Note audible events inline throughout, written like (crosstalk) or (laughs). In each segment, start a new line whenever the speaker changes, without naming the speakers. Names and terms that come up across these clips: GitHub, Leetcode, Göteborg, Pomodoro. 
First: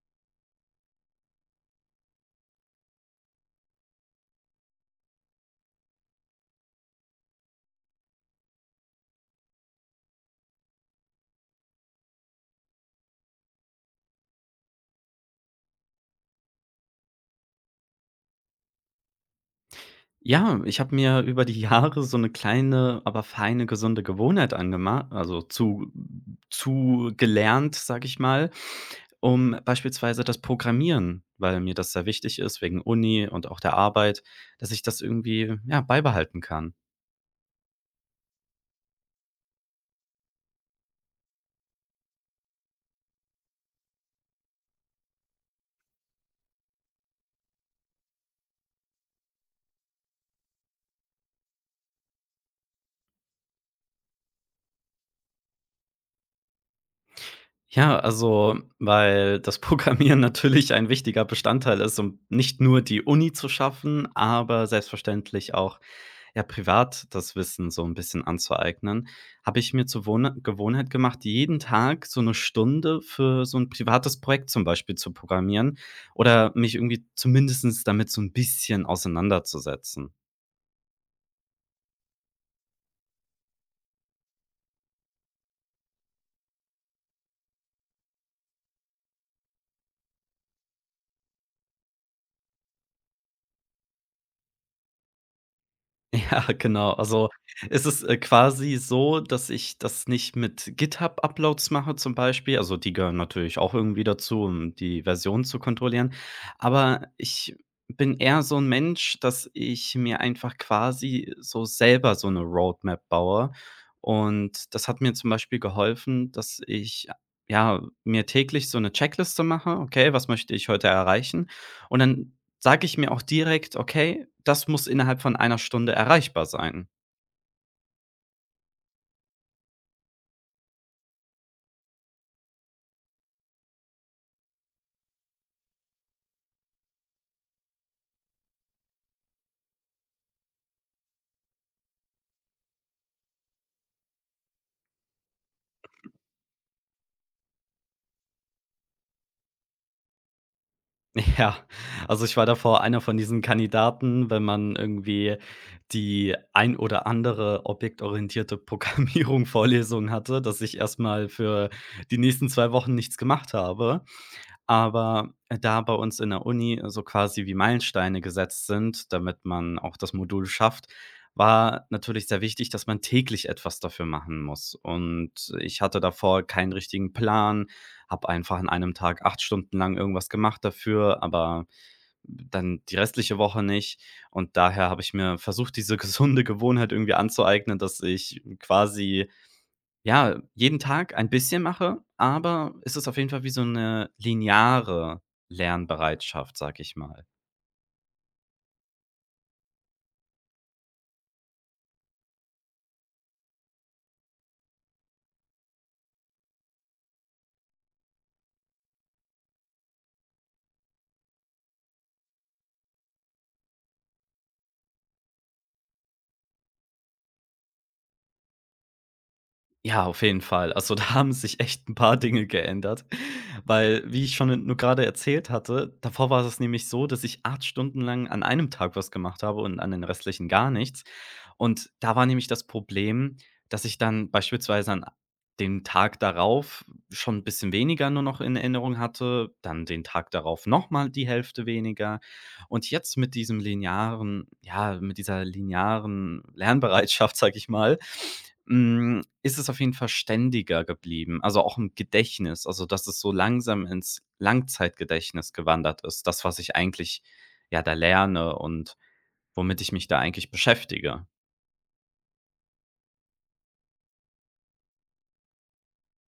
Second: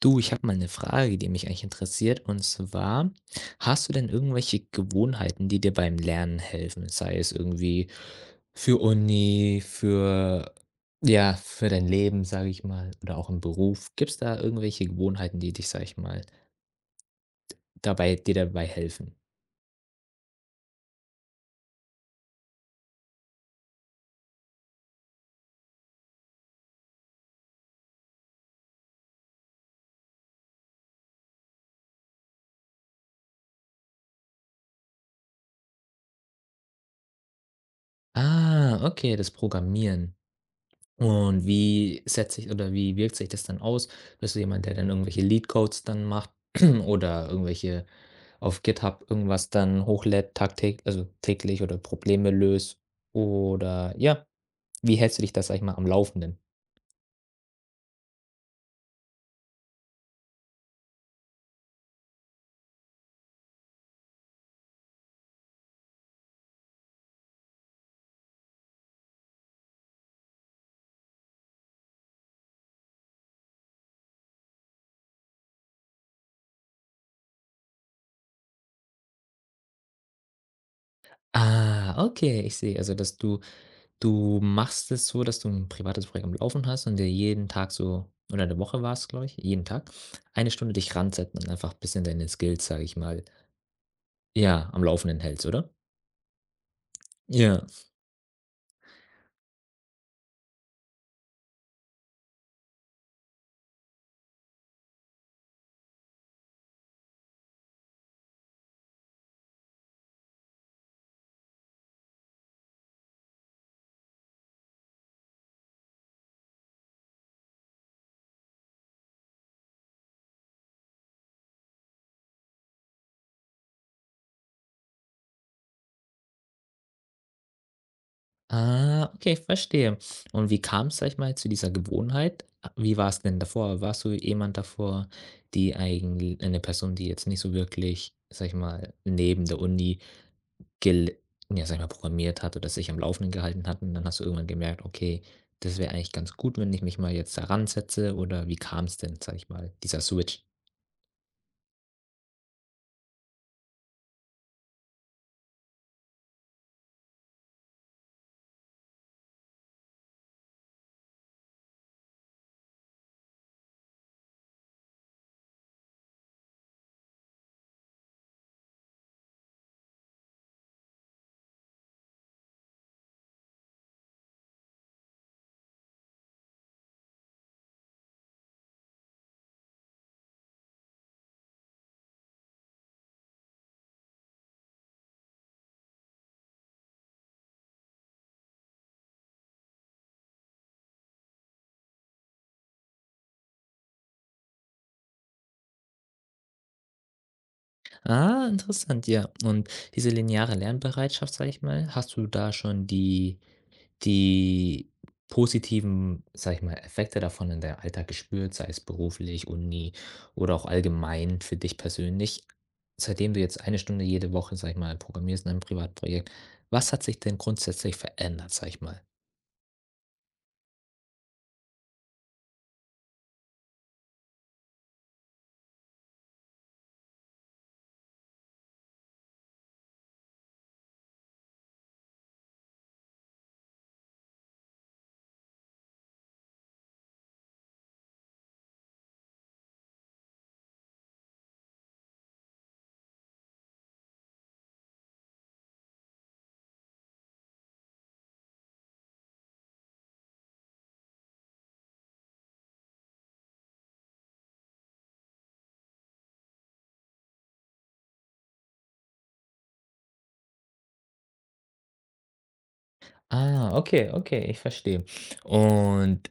Du, ich habe mal eine Frage, die mich eigentlich interessiert. Und zwar, hast du denn irgendwelche Gewohnheiten, die dir beim Lernen helfen? Sei es irgendwie für Uni, ja, für dein Leben, sage ich mal, oder auch im Beruf. Gibt es da irgendwelche Gewohnheiten, die dich, sage ich mal, dir dabei helfen?
Ja, ich habe mir über die Jahre so eine kleine, aber feine, gesunde Gewohnheit angemacht, also zu gelernt, sage ich mal, um beispielsweise das Programmieren, weil mir das sehr wichtig ist wegen Uni und auch der Arbeit, dass ich das irgendwie, ja, beibehalten kann.
Ah, okay, das Programmieren. Und wie setzt sich oder wie wirkt sich das dann aus? Bist du jemand, der dann irgendwelche Leetcodes dann macht (clears throat) oder irgendwelche auf GitHub irgendwas dann hochlädt tagtäglich also täglich oder Probleme löst oder ja, wie hältst du dich das sage ich mal, am Laufenden?
Ja, also, weil das Programmieren (laughs) natürlich ein wichtiger Bestandteil ist, um nicht nur die Uni zu schaffen, aber selbstverständlich auch ja, privat das Wissen so ein bisschen anzueignen, habe ich mir zur Wohne Gewohnheit gemacht, jeden Tag so eine Stunde für so ein privates Projekt zum Beispiel zu programmieren oder mich irgendwie zumindestens damit so ein bisschen auseinanderzusetzen.
Ah, okay, ich sehe. Also, dass du machst es so, dass du ein privates Projekt am Laufen hast und dir jeden Tag so oder eine Woche war's, glaube ich, jeden Tag, 1 Stunde dich ransetzen und einfach ein bisschen deine Skills, sage ich mal, ja, am Laufenden hältst, oder?
Ja, genau. Also,
Ja.
es ist, quasi so, dass ich das nicht mit GitHub-Uploads mache zum Beispiel. Also, die gehören natürlich auch irgendwie dazu, um die Version zu kontrollieren. Aber ich bin eher so ein Mensch, dass ich mir einfach quasi so selber so eine Roadmap baue. Und das hat mir zum Beispiel geholfen, dass ich, ja, mir täglich so eine Checkliste mache: „Okay, was möchte ich heute erreichen?“ Und dann sage ich mir auch direkt: „Okay, das muss innerhalb von einer Stunde erreichbar sein.“
Ah, okay, verstehe. Und wie kam es, sag ich mal, zu dieser Gewohnheit? Wie war es denn davor? Warst du jemand davor, die eigentlich eine Person, die jetzt nicht so wirklich, sag ich mal, neben der Uni gel ja, sag ich mal, programmiert hat oder sich am Laufenden gehalten hat und dann hast du irgendwann gemerkt: „Okay, das wäre eigentlich ganz gut, wenn ich mich mal jetzt daran setze. Oder wie kam es denn, sag ich mal, dieser Switch?
(laughs) Ja, also, ich war davor einer von diesen Kandidaten, wenn man irgendwie die ein oder andere objektorientierte Programmierung (laughs) Vorlesung hatte, dass ich erstmal für die nächsten 2 Wochen nichts gemacht habe. Aber, da bei uns in der Uni so quasi wie Meilensteine gesetzt sind, damit man auch das Modul schafft, war natürlich sehr wichtig, dass man täglich etwas dafür machen muss. Und ich hatte davor keinen richtigen Plan, habe einfach an einem Tag 8 Stunden lang irgendwas gemacht dafür, aber dann die restliche Woche nicht. Und daher habe ich mir versucht, diese (laughs) gesunde Gewohnheit irgendwie anzueignen, dass ich quasi ja, jeden Tag ein bisschen mache, aber es ist auf jeden Fall wie so eine lineare Lernbereitschaft, sag ich mal.
Ah, interessant, ja. Und diese lineare Lernbereitschaft, sag ich mal, hast du da schon die positiven, sage ich mal, Effekte davon in deinem Alltag gespürt, sei es beruflich, Uni oder auch allgemein für dich persönlich? Seitdem du jetzt 1 Stunde jede Woche, sage ich mal, programmierst in einem Privatprojekt, was hat sich denn grundsätzlich verändert, sage ich mal?
Ja, auf jeden Fall. Also, (laughs) da haben sich echt ein paar Dinge geändert, weil, wie ich schon nur gerade erzählt hatte, davor war es nämlich so, dass ich 8 Stunden lang an einem Tag was gemacht habe und an den restlichen gar nichts. Und da war nämlich das Problem, dass ich dann beispielsweise an dem Tag darauf schon ein bisschen weniger nur noch in Erinnerung hatte, dann den Tag darauf noch mal die Hälfte weniger. Und jetzt mit diesem linearen ja, mit dieser linearen Lernbereitschaft, sage ich mal, ist es auf jeden Fall ständiger geblieben, also auch im Gedächtnis, also dass es so langsam ins Langzeitgedächtnis gewandert ist, das, was ich eigentlich, ja, da lerne und womit ich mich da eigentlich beschäftige.
Ah, okay, okay, ich verstehe. Und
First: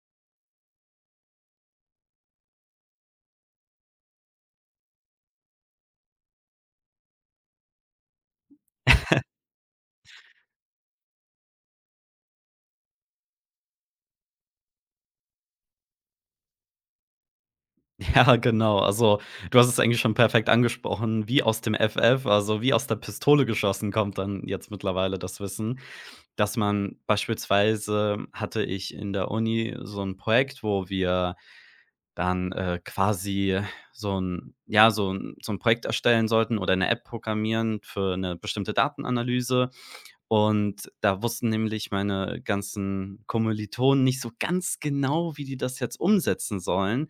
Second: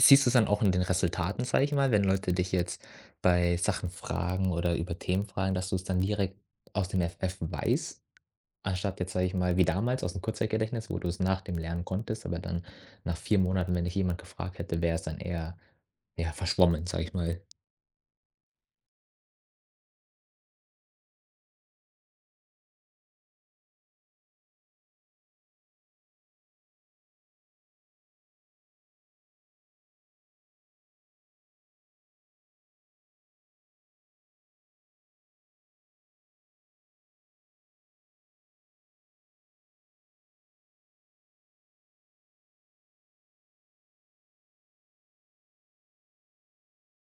siehst du's dann auch in den Resultaten, sage ich mal, wenn Leute dich jetzt bei Sachen fragen oder über Themen fragen, dass du es dann direkt aus dem FF weißt? Anstatt jetzt, sage
(laughs)
ich mal, wie damals aus dem Kurzzeitgedächtnis, wo du es nach dem Lernen konntest, aber dann nach 4 Monaten, wenn dich jemand gefragt hätte, wäre es dann eher, ja, verschwommen, sage ich mal.
Ja, genau. Also, du hast es eigentlich schon perfekt angesprochen, wie aus dem FF, also wie aus der Pistole geschossen kommt dann jetzt mittlerweile das Wissen. Dass man beispielsweise hatte ich in der Uni so ein Projekt, wo wir dann, quasi so ein ja, so 'n so ein Projekt erstellen sollten oder eine App programmieren für eine bestimmte Datenanalyse. Und da wussten nämlich meine ganzen Kommilitonen nicht so ganz genau, wie die das jetzt umsetzen sollen,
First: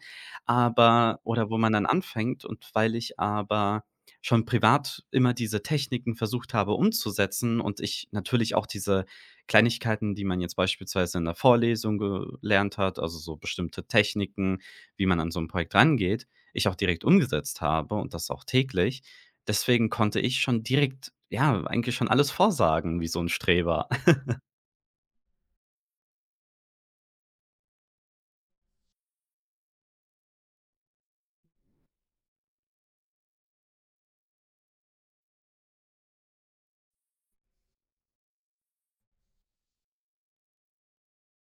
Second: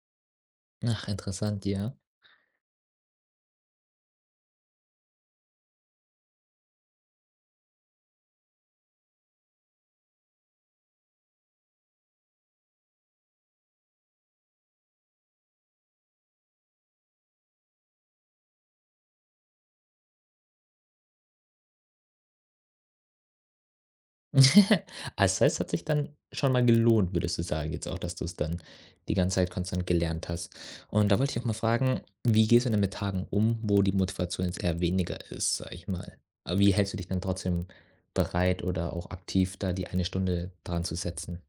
Ach,
aber oder wo
interessant,
man dann
ja. (laughs)
anfängt. Und weil ich aber schon privat immer diese Techniken versucht habe umzusetzen und ich natürlich auch diese Kleinigkeiten, die man jetzt beispielsweise in der Vorlesung gelernt hat, also so bestimmte Techniken, wie man an so 'n Projekt rangeht, ich auch direkt umgesetzt habe und das auch täglich, deswegen konnte ich schon direkt, ja, eigentlich schon alles vorsagen wie so ein Streber.
Also, das heißt, es hat sich dann schon mal gelohnt, würdest du sagen jetzt auch, dass du es dann die ganze Zeit konstant gelernt hast. Und da wollte ich auch mal fragen, wie gehst du denn mit Tagen um, wo die Motivation jetzt eher weniger ist, sage ich mal? Aber wie hältst du dich dann trotzdem bereit oder auch aktiv, da die 1 Stunde dran zu setzen?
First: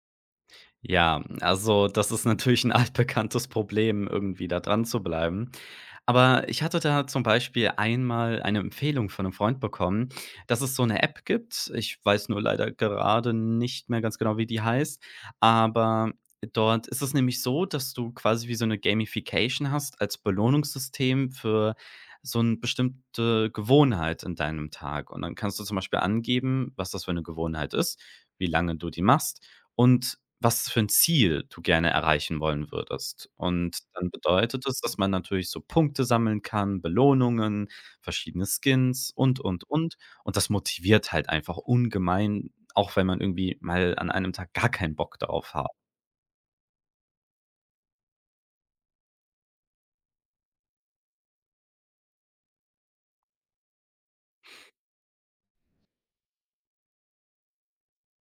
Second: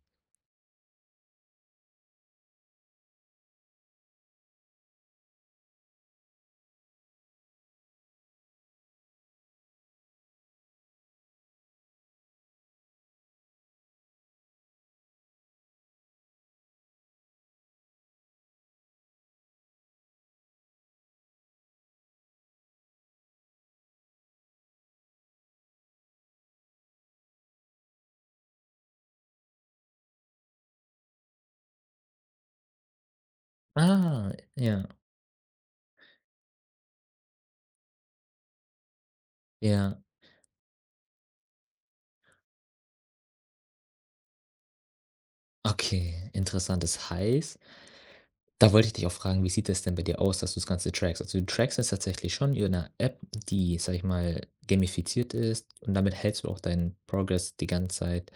Ja, also das ist natürlich ein (laughs) altbekanntes Problem, irgendwie da dran zu bleiben. Aber ich hatte da zum Beispiel einmal eine Empfehlung von einem Freund bekommen, dass es so eine App gibt. Ich weiß nur leider gerade nicht mehr ganz genau, wie die heißt, aber dort ist es nämlich so, dass du quasi wie so eine Gamification hast als Belohnungssystem für so eine bestimmte Gewohnheit in deinem Tag. Und dann kannst du zum Beispiel angeben, was das für eine Gewohnheit ist, wie lange du die machst und was für ein Ziel du gerne erreichen wollen würdest. Und dann
Ah,
bedeutet es,
ja,
dass man natürlich so Punkte sammeln kann, Belohnungen, verschiedene Skins und, und.
ja.
Und das motiviert halt einfach ungemein, auch wenn man irgendwie mal an einem Tag gar keinen Bock darauf hat.
Okay, interessant. Das heißt, da wollte ich dich auch fragen, wie sieht es denn bei dir aus, dass du das Ganze trackst? Also, du trackst es tatsächlich schon in 'ner App, die, sage ich mal, gamifiziert ist und damit hältst du auch deinen Progress die ganze Zeit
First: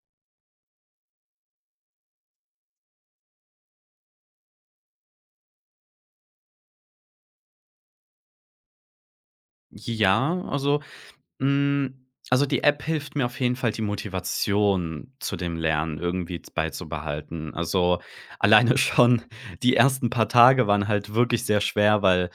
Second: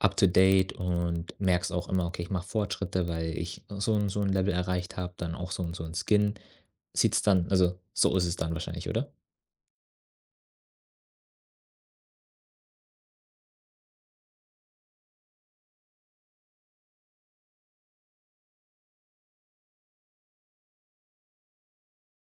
up to date und merkst auch immer: „Okay, ich mache Fortschritte, weil ich so und so ein Level erreicht habe, dann auch so und so ein Skin.“ Sieht's dann also, so ist es dann wahrscheinlich, oder?
Ja, also, hm also, die App hilft mir auf jeden Fall, die Motivation zu dem Lernen irgendwie z beizubehalten. Also, alleine (laughs) schon die ersten paar Tage waren halt wirklich sehr schwer, weil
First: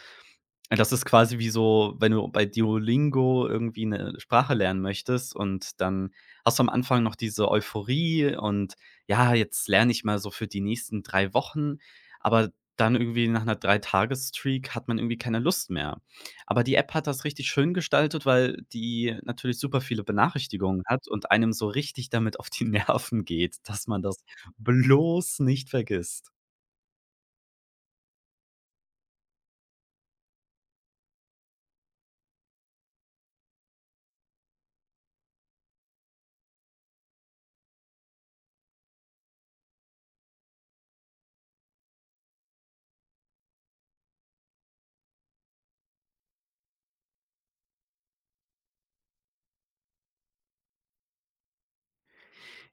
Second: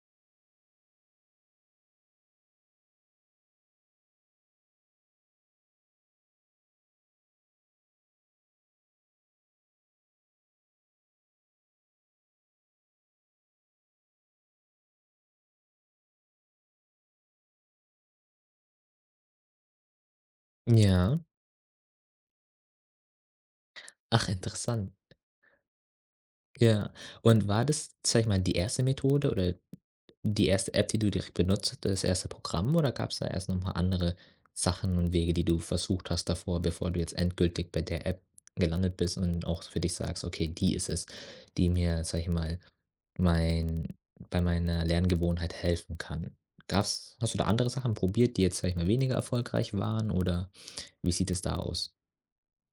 das ist quasi wie so, wenn du bei Duolingo irgendwie 'ne Sprache lernen möchtest und dann hast du am Anfang noch diese Euphorie und: „Ja, jetzt lerne ich mal so für die nächsten 3 Wochen“, aber dann irgendwie nach 'ner Dreitages-Streak hat man irgendwie keine Lust mehr. Aber die App hat das richtig schön gestaltet, weil die natürlich super viele Benachrichtigungen hat
Ja.
und einem so richtig damit auf die (laughs) Nerven geht, dass man das
Ach, interessant.
bloß nicht vergisst.
Ja. Und war das, sag ich mal, die erste Methode oder die erste App, die du direkt benutzt hast, das erste Programm oder gab es da erst noch mal andere Sachen und Wege, die du versucht hast davor, bevor du jetzt endgültig bei der App gelandet bist und auch für dich sagst: „Okay, die ist es, die mir, sag ich mal, mein bei meiner Lerngewohnheit helfen kann.“ Gab's hast du da andere Sachen probiert, die jetzt, sag ich mal, weniger erfolgreich waren oder wie sieht es da aus?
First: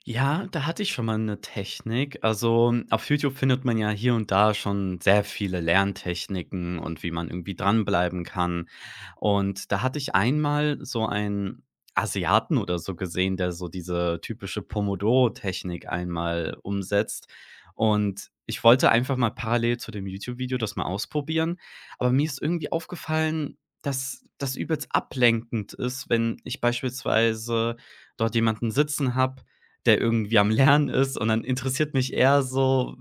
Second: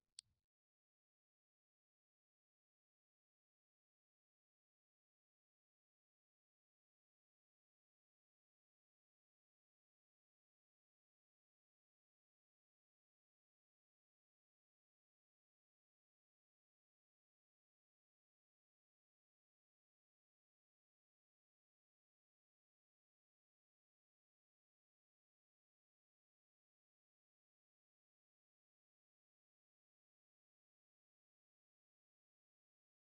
Ja, da hatte ich schon mal eine Technik. Also, auf YouTube findet man ja hier und da schon sehr viele Lerntechniken und wie man irgendwie dranbleiben kann. Und da hatte ich einmal so einen Asiaten oder so gesehen, der so diese typische Pomodoro-Technik einmal umsetzt. Und ich wollte einfach mal parallel zu dem YouTube-Video das mal ausprobieren, aber mir ist irgendwie aufgefallen, dass das übelst ablenkend ist, wenn ich beispielsweise dort jemanden sitzen habe, der irgendwie am Lernen ist und dann interessiert mich eher so,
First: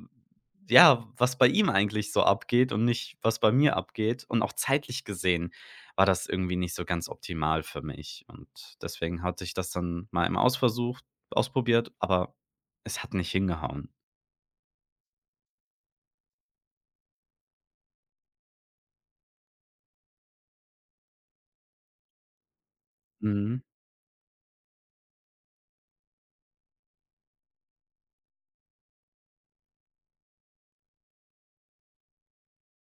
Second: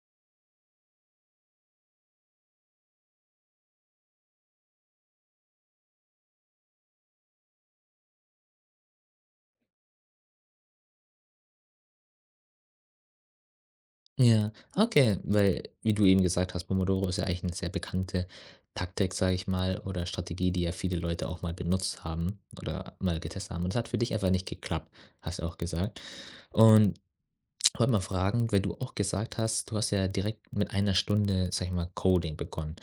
ja, was bei ihm eigentlich so abgeht und nicht, was bei mir abgeht. Und auch zeitlich gesehen war das irgendwie nicht so ganz optimal für mich. Und deswegen hatte ich das dann mal im Ausversuch ausprobiert, aber es hat nicht hingehauen.
Ja, okay, weil wie du eben gesagt hast, Pomodoro ist ja eigentlich eine sehr bekannte Taktik, sage ich mal, oder Strategie, die ja viele Leute auch mal benutzt haben oder mal getestet
Mhm,
haben. Und es hat für dich einfach nicht geklappt, hast du auch gesagt. Und wollte mal fragen, weil du auch gesagt hast, du hast ja direkt mit 1 Stunde, sag ich mal, Coding begonnen.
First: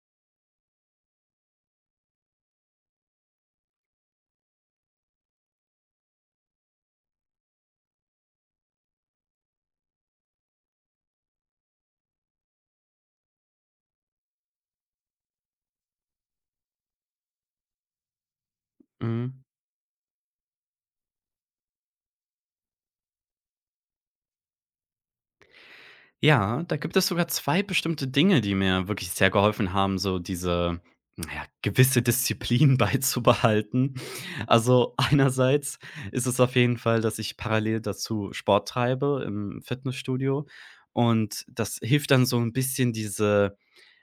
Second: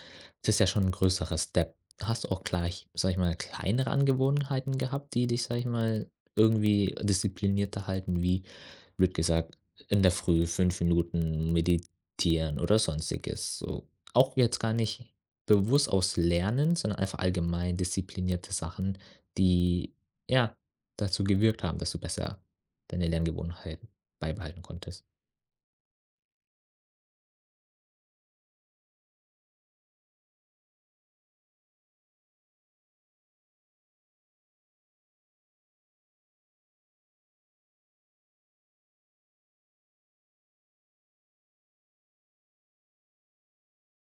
Das ist ja schon ein größerer Step. Hast du auch gleich, sag ich mal, kleinere Angewohnheiten gehabt, die dich, sag ich mal, irgendwie disziplinierter halten, wie, blöd gesagt, in der Früh 5 Minuten meditieren oder sonstiges. So, auch jetzt gar nicht bewusst aus Lernen, sondern einfach allgemein disziplinierte Sachen,
mhm.
die ja dazu gewirkt haben, dass du besser deine Lerngewohnheiten beibehalten konntest.
Ja, da gibt es sogar 2 bestimmte Dinge, die mir wirklich sehr geholfen haben, so diese, na ja, gewisse Disziplin (laughs) beizubehalten. Also, einerseits ist es auf jeden Fall, dass ich parallel dazu Sport treibe im Fitnessstudio und das hilft dann so ein bisschen diese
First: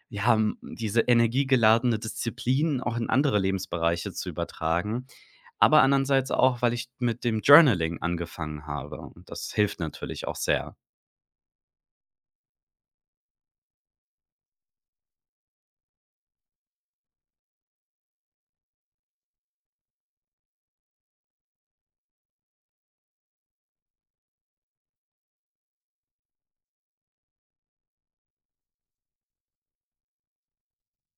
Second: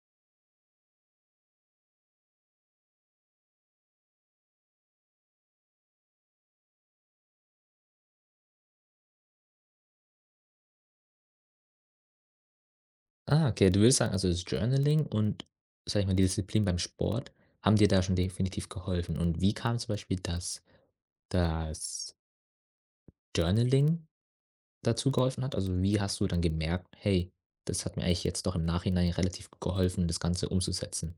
ja, diese energiegeladene Disziplin auch in andere Lebensbereiche zu übertragen. Aber andererseits auch, weil ich mit dem Journaling angefangen habe und das hilft natürlich auch sehr.
Ah, okay, du würdest sagen, also das Journaling und, sage ich mal, die Disziplin beim Sport haben dir da schon definitiv geholfen. Und wie kam zum Beispiel, dass das Journaling dazu geholfen hat? Also wie hast du dann gemerkt, hey, das hat mir eigentlich jetzt doch im Nachhinein relativ gut geholfen, das Ganze umzusetzen?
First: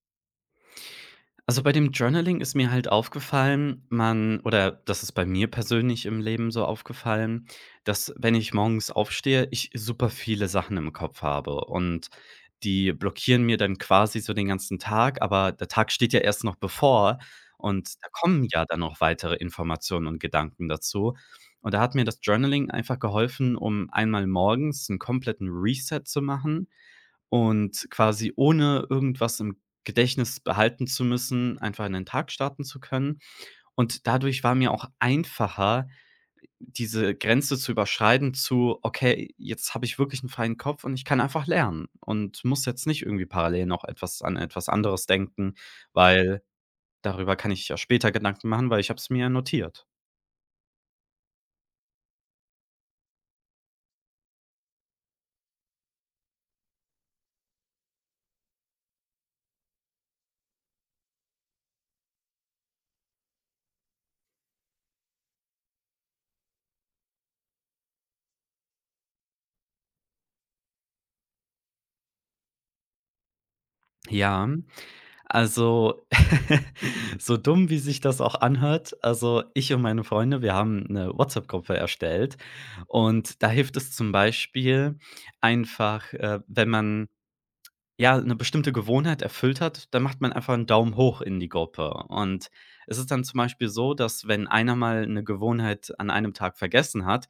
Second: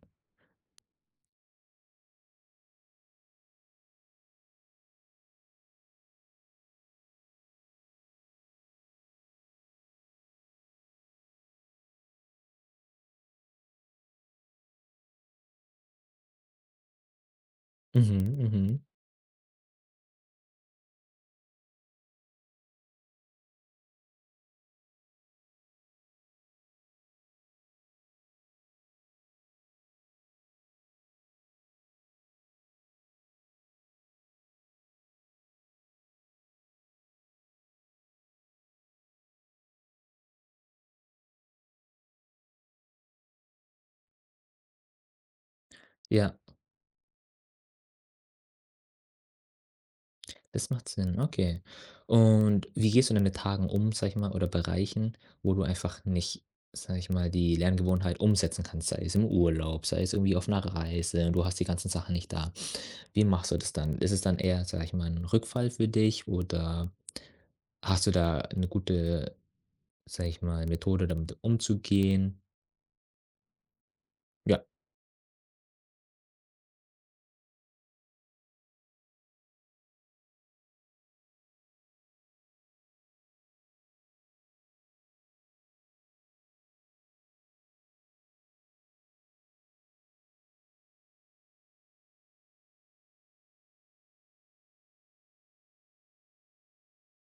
Also, bei dem Journaling ist mir halt aufgefallen, man oder das ist bei mir persönlich im Leben so aufgefallen, dass, wenn ich morgens aufstehe, ich super viele Sachen im Kopf habe und die blockieren mir dann quasi so den ganzen Tag, aber der Tag steht ja erst noch bevor und da
Mhm,
kommen ja
mhm.
dann noch weitere Informationen und Gedanken dazu. Und da hat mir das Journaling einfach geholfen, um einmal morgens einen kompletten Reset zu machen und quasi ohne irgendwas im Gedächtnis behalten zu müssen, einfach in den Tag starten zu können. Und dadurch war mir auch einfacher, diese Grenze zu überschreiten zu: „Okay, jetzt habe ich wirklich einen freien Kopf und ich kann einfach lernen und muss jetzt nicht irgendwie parallel noch etwas an etwas anderes denken,
Ja.
weil darüber kann ich ja später Gedanken machen, weil ich habe es mir ja notiert.“
Das macht Sinn, okay. Und wie gehst du denn mit Tagen um, sag ich mal, oder Bereichen, wo du einfach nicht, sag ich mal, die Lerngewohnheit umsetzen kannst, sei es im Urlaub, sei es irgendwie auf einer Reise und du hast die ganzen Sachen nicht da. Wie machst du das dann? Ist es dann eher, sag ich mal, ein Rückfall für dich oder hast du da eine gute, sag ich mal, Methode, damit umzugehen?
Ja,
Ja,
also, (laughs) so dumm, wie sich das auch anhört, also, ich und meine Freunde, wir haben eine WhatsApp-Gruppe erstellt und da hilft es zum Beispiel einfach, wenn man ja, eine bestimmte Gewohnheit erfüllt hat, dann macht man einfach einen Daumen hoch in die Gruppe. Und es ist dann zum Beispiel so, dass wenn einer mal eine Gewohnheit an einem Tag vergessen hat,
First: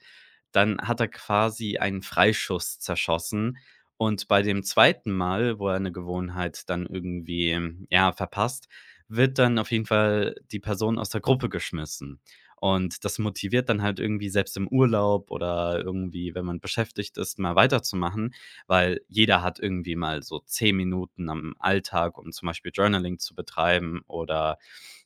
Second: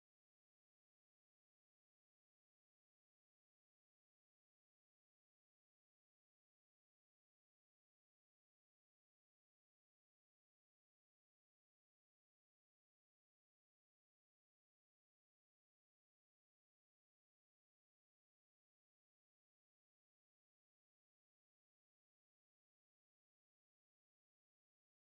dann hat er quasi einen Freischuss zerschossen. Und bei dem zweiten Mal, wo er eine Gewohnheit dann irgendwie, ja, verpasst, wird dann auf jeden Fall die Person aus der Gruppe geschmissen. Und das motiviert dann halt irgendwie selbst im Urlaub oder irgendwie, wenn man beschäftigt ist, mal weiterzumachen, weil jeder hat irgendwie mal so 10 Minuten am Alltag, um zum Beispiel Journaling zu betreiben oder,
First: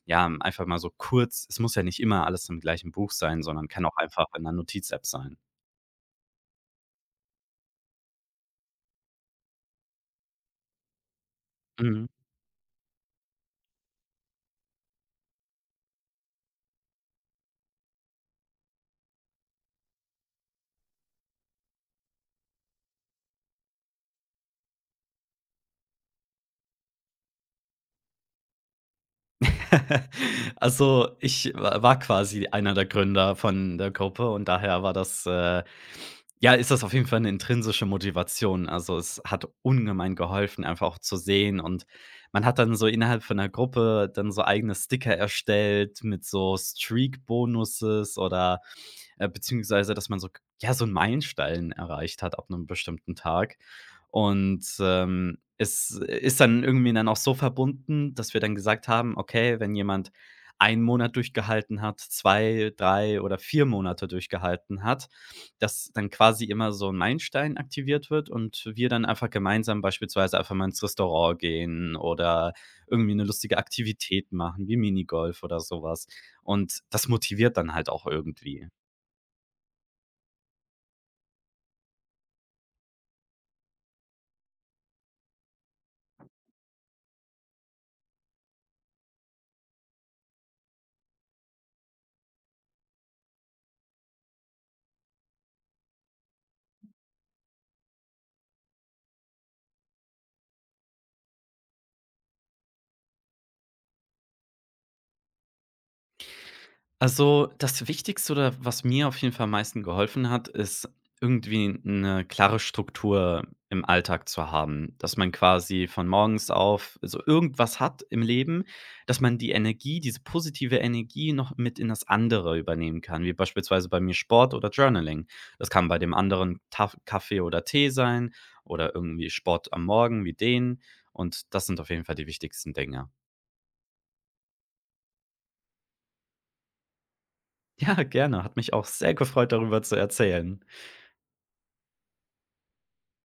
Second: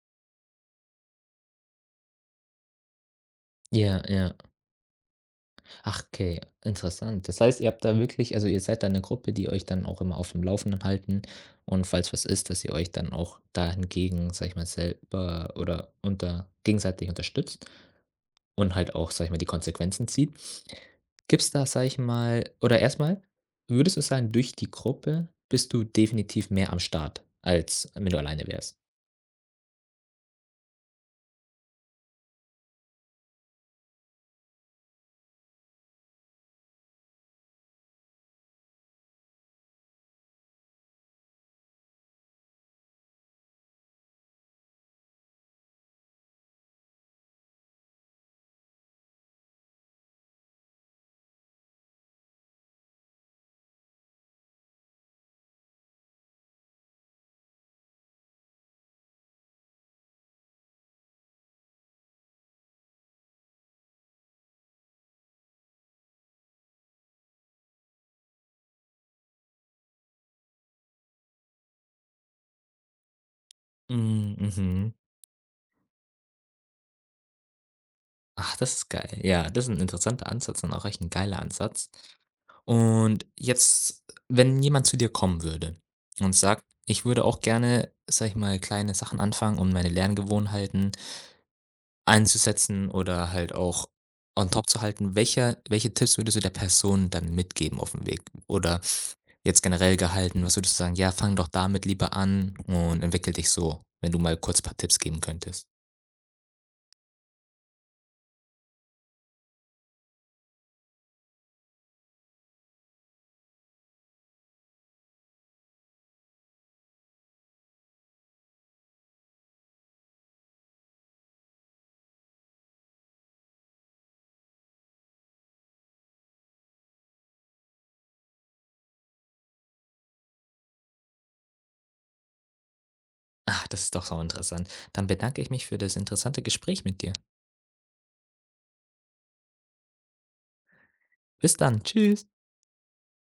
ja, einfach mal so kurz es muss ja nicht immer alles im gleichen Buch sein, sondern kann auch
ja,
einfach
ja.
in einer Notiz-App sein.
Ach, okay, interessant. Das heißt, ihr habt da wirklich also ihr seid da eine Gruppe, die euch dann auch immer auf dem Laufenden halten und
Mhm.
falls was ist, dass ihr euch dann auch da hingegen, sage ich mal, selber oder unter gegenseitig unterstützt und halt auch, sage ich mal, die Konsequenzen zieht. Gibt's da, sage ich mal oder erstmal, würdest du sagen, durch die Gruppe bist du definitiv mehr am Start, als wenn du alleine wärst?
(laughs) Also, ich wa war quasi einer der Gründer von der Gruppe und daher war das, ja, ist das auf jeden Fall eine intrinsische Motivation. Also, es hat ungemein geholfen, einfach auch zu sehen und man hat dann so innerhalb von der Gruppe dann so eigene Sticker erstellt mit so Streak-Bonuses oder beziehungsweise dass man so ja, so einen Meilenstein erreicht hat ab einem bestimmten Tag. Und, es ist dann irgendwie dann auch so verbunden, dass wir dann gesagt haben: „Okay, wenn jemand einen Monat durchgehalten hat, 2, 3 oder 4 Monate durchgehalten hat“, dass dann quasi immer so ein Meilenstein aktiviert wird und wir dann einfach gemeinsam beispielsweise einfach mal ins Restaurant gehen oder irgendwie eine lustige Aktivität
Hm,
machen wie
mhm.
Minigolf oder sowas. Und das motiviert dann halt auch
Ach,
irgendwie.
das ist geil. Ja, das ist ein interessanter Ansatz und auch echt ein geiler Ansatz. Und jetzt, wenn jemand zu dir kommen würde und sagt: „Ich würde auch gerne, sage ich mal, kleine Sachen anfangen, um meine Lerngewohnheiten einzusetzen oder halt auch on top zu halten.“ Welche Tipps würdest du der Person dann mitgeben auf dem Weg? Oder jetzt generell gehalten, was würdest du sagen: „Ja, fang doch damit lieber an und entwickel dich so“, wenn du mal kurz ein paar Tipps geben könntest?
Also, das Wichtigste oder was mir auf jeden Fall am meisten geholfen hat, ist irgendwie eine klare Struktur im Alltag zu haben, dass man quasi von morgens auf so irgendwas hat im Leben, dass man die Energie, diese positive Energie noch mit in das andere übernehmen kann, wie beispielsweise bei mir Sport oder Journaling. Das kann bei dem anderen Taf Kaffee oder Tee sein oder irgendwie Sport am Morgen wie den und das sind auf jeden Fall die wichtigsten Dinge.
Ah, das ist doch so interessant. Dann bedanke ich mich für das interessante Gespräch mit dir.
Ja, gerne, hat mich auch sehr gefreut, darüber zu erzählen.
Bis dann. Tschüss.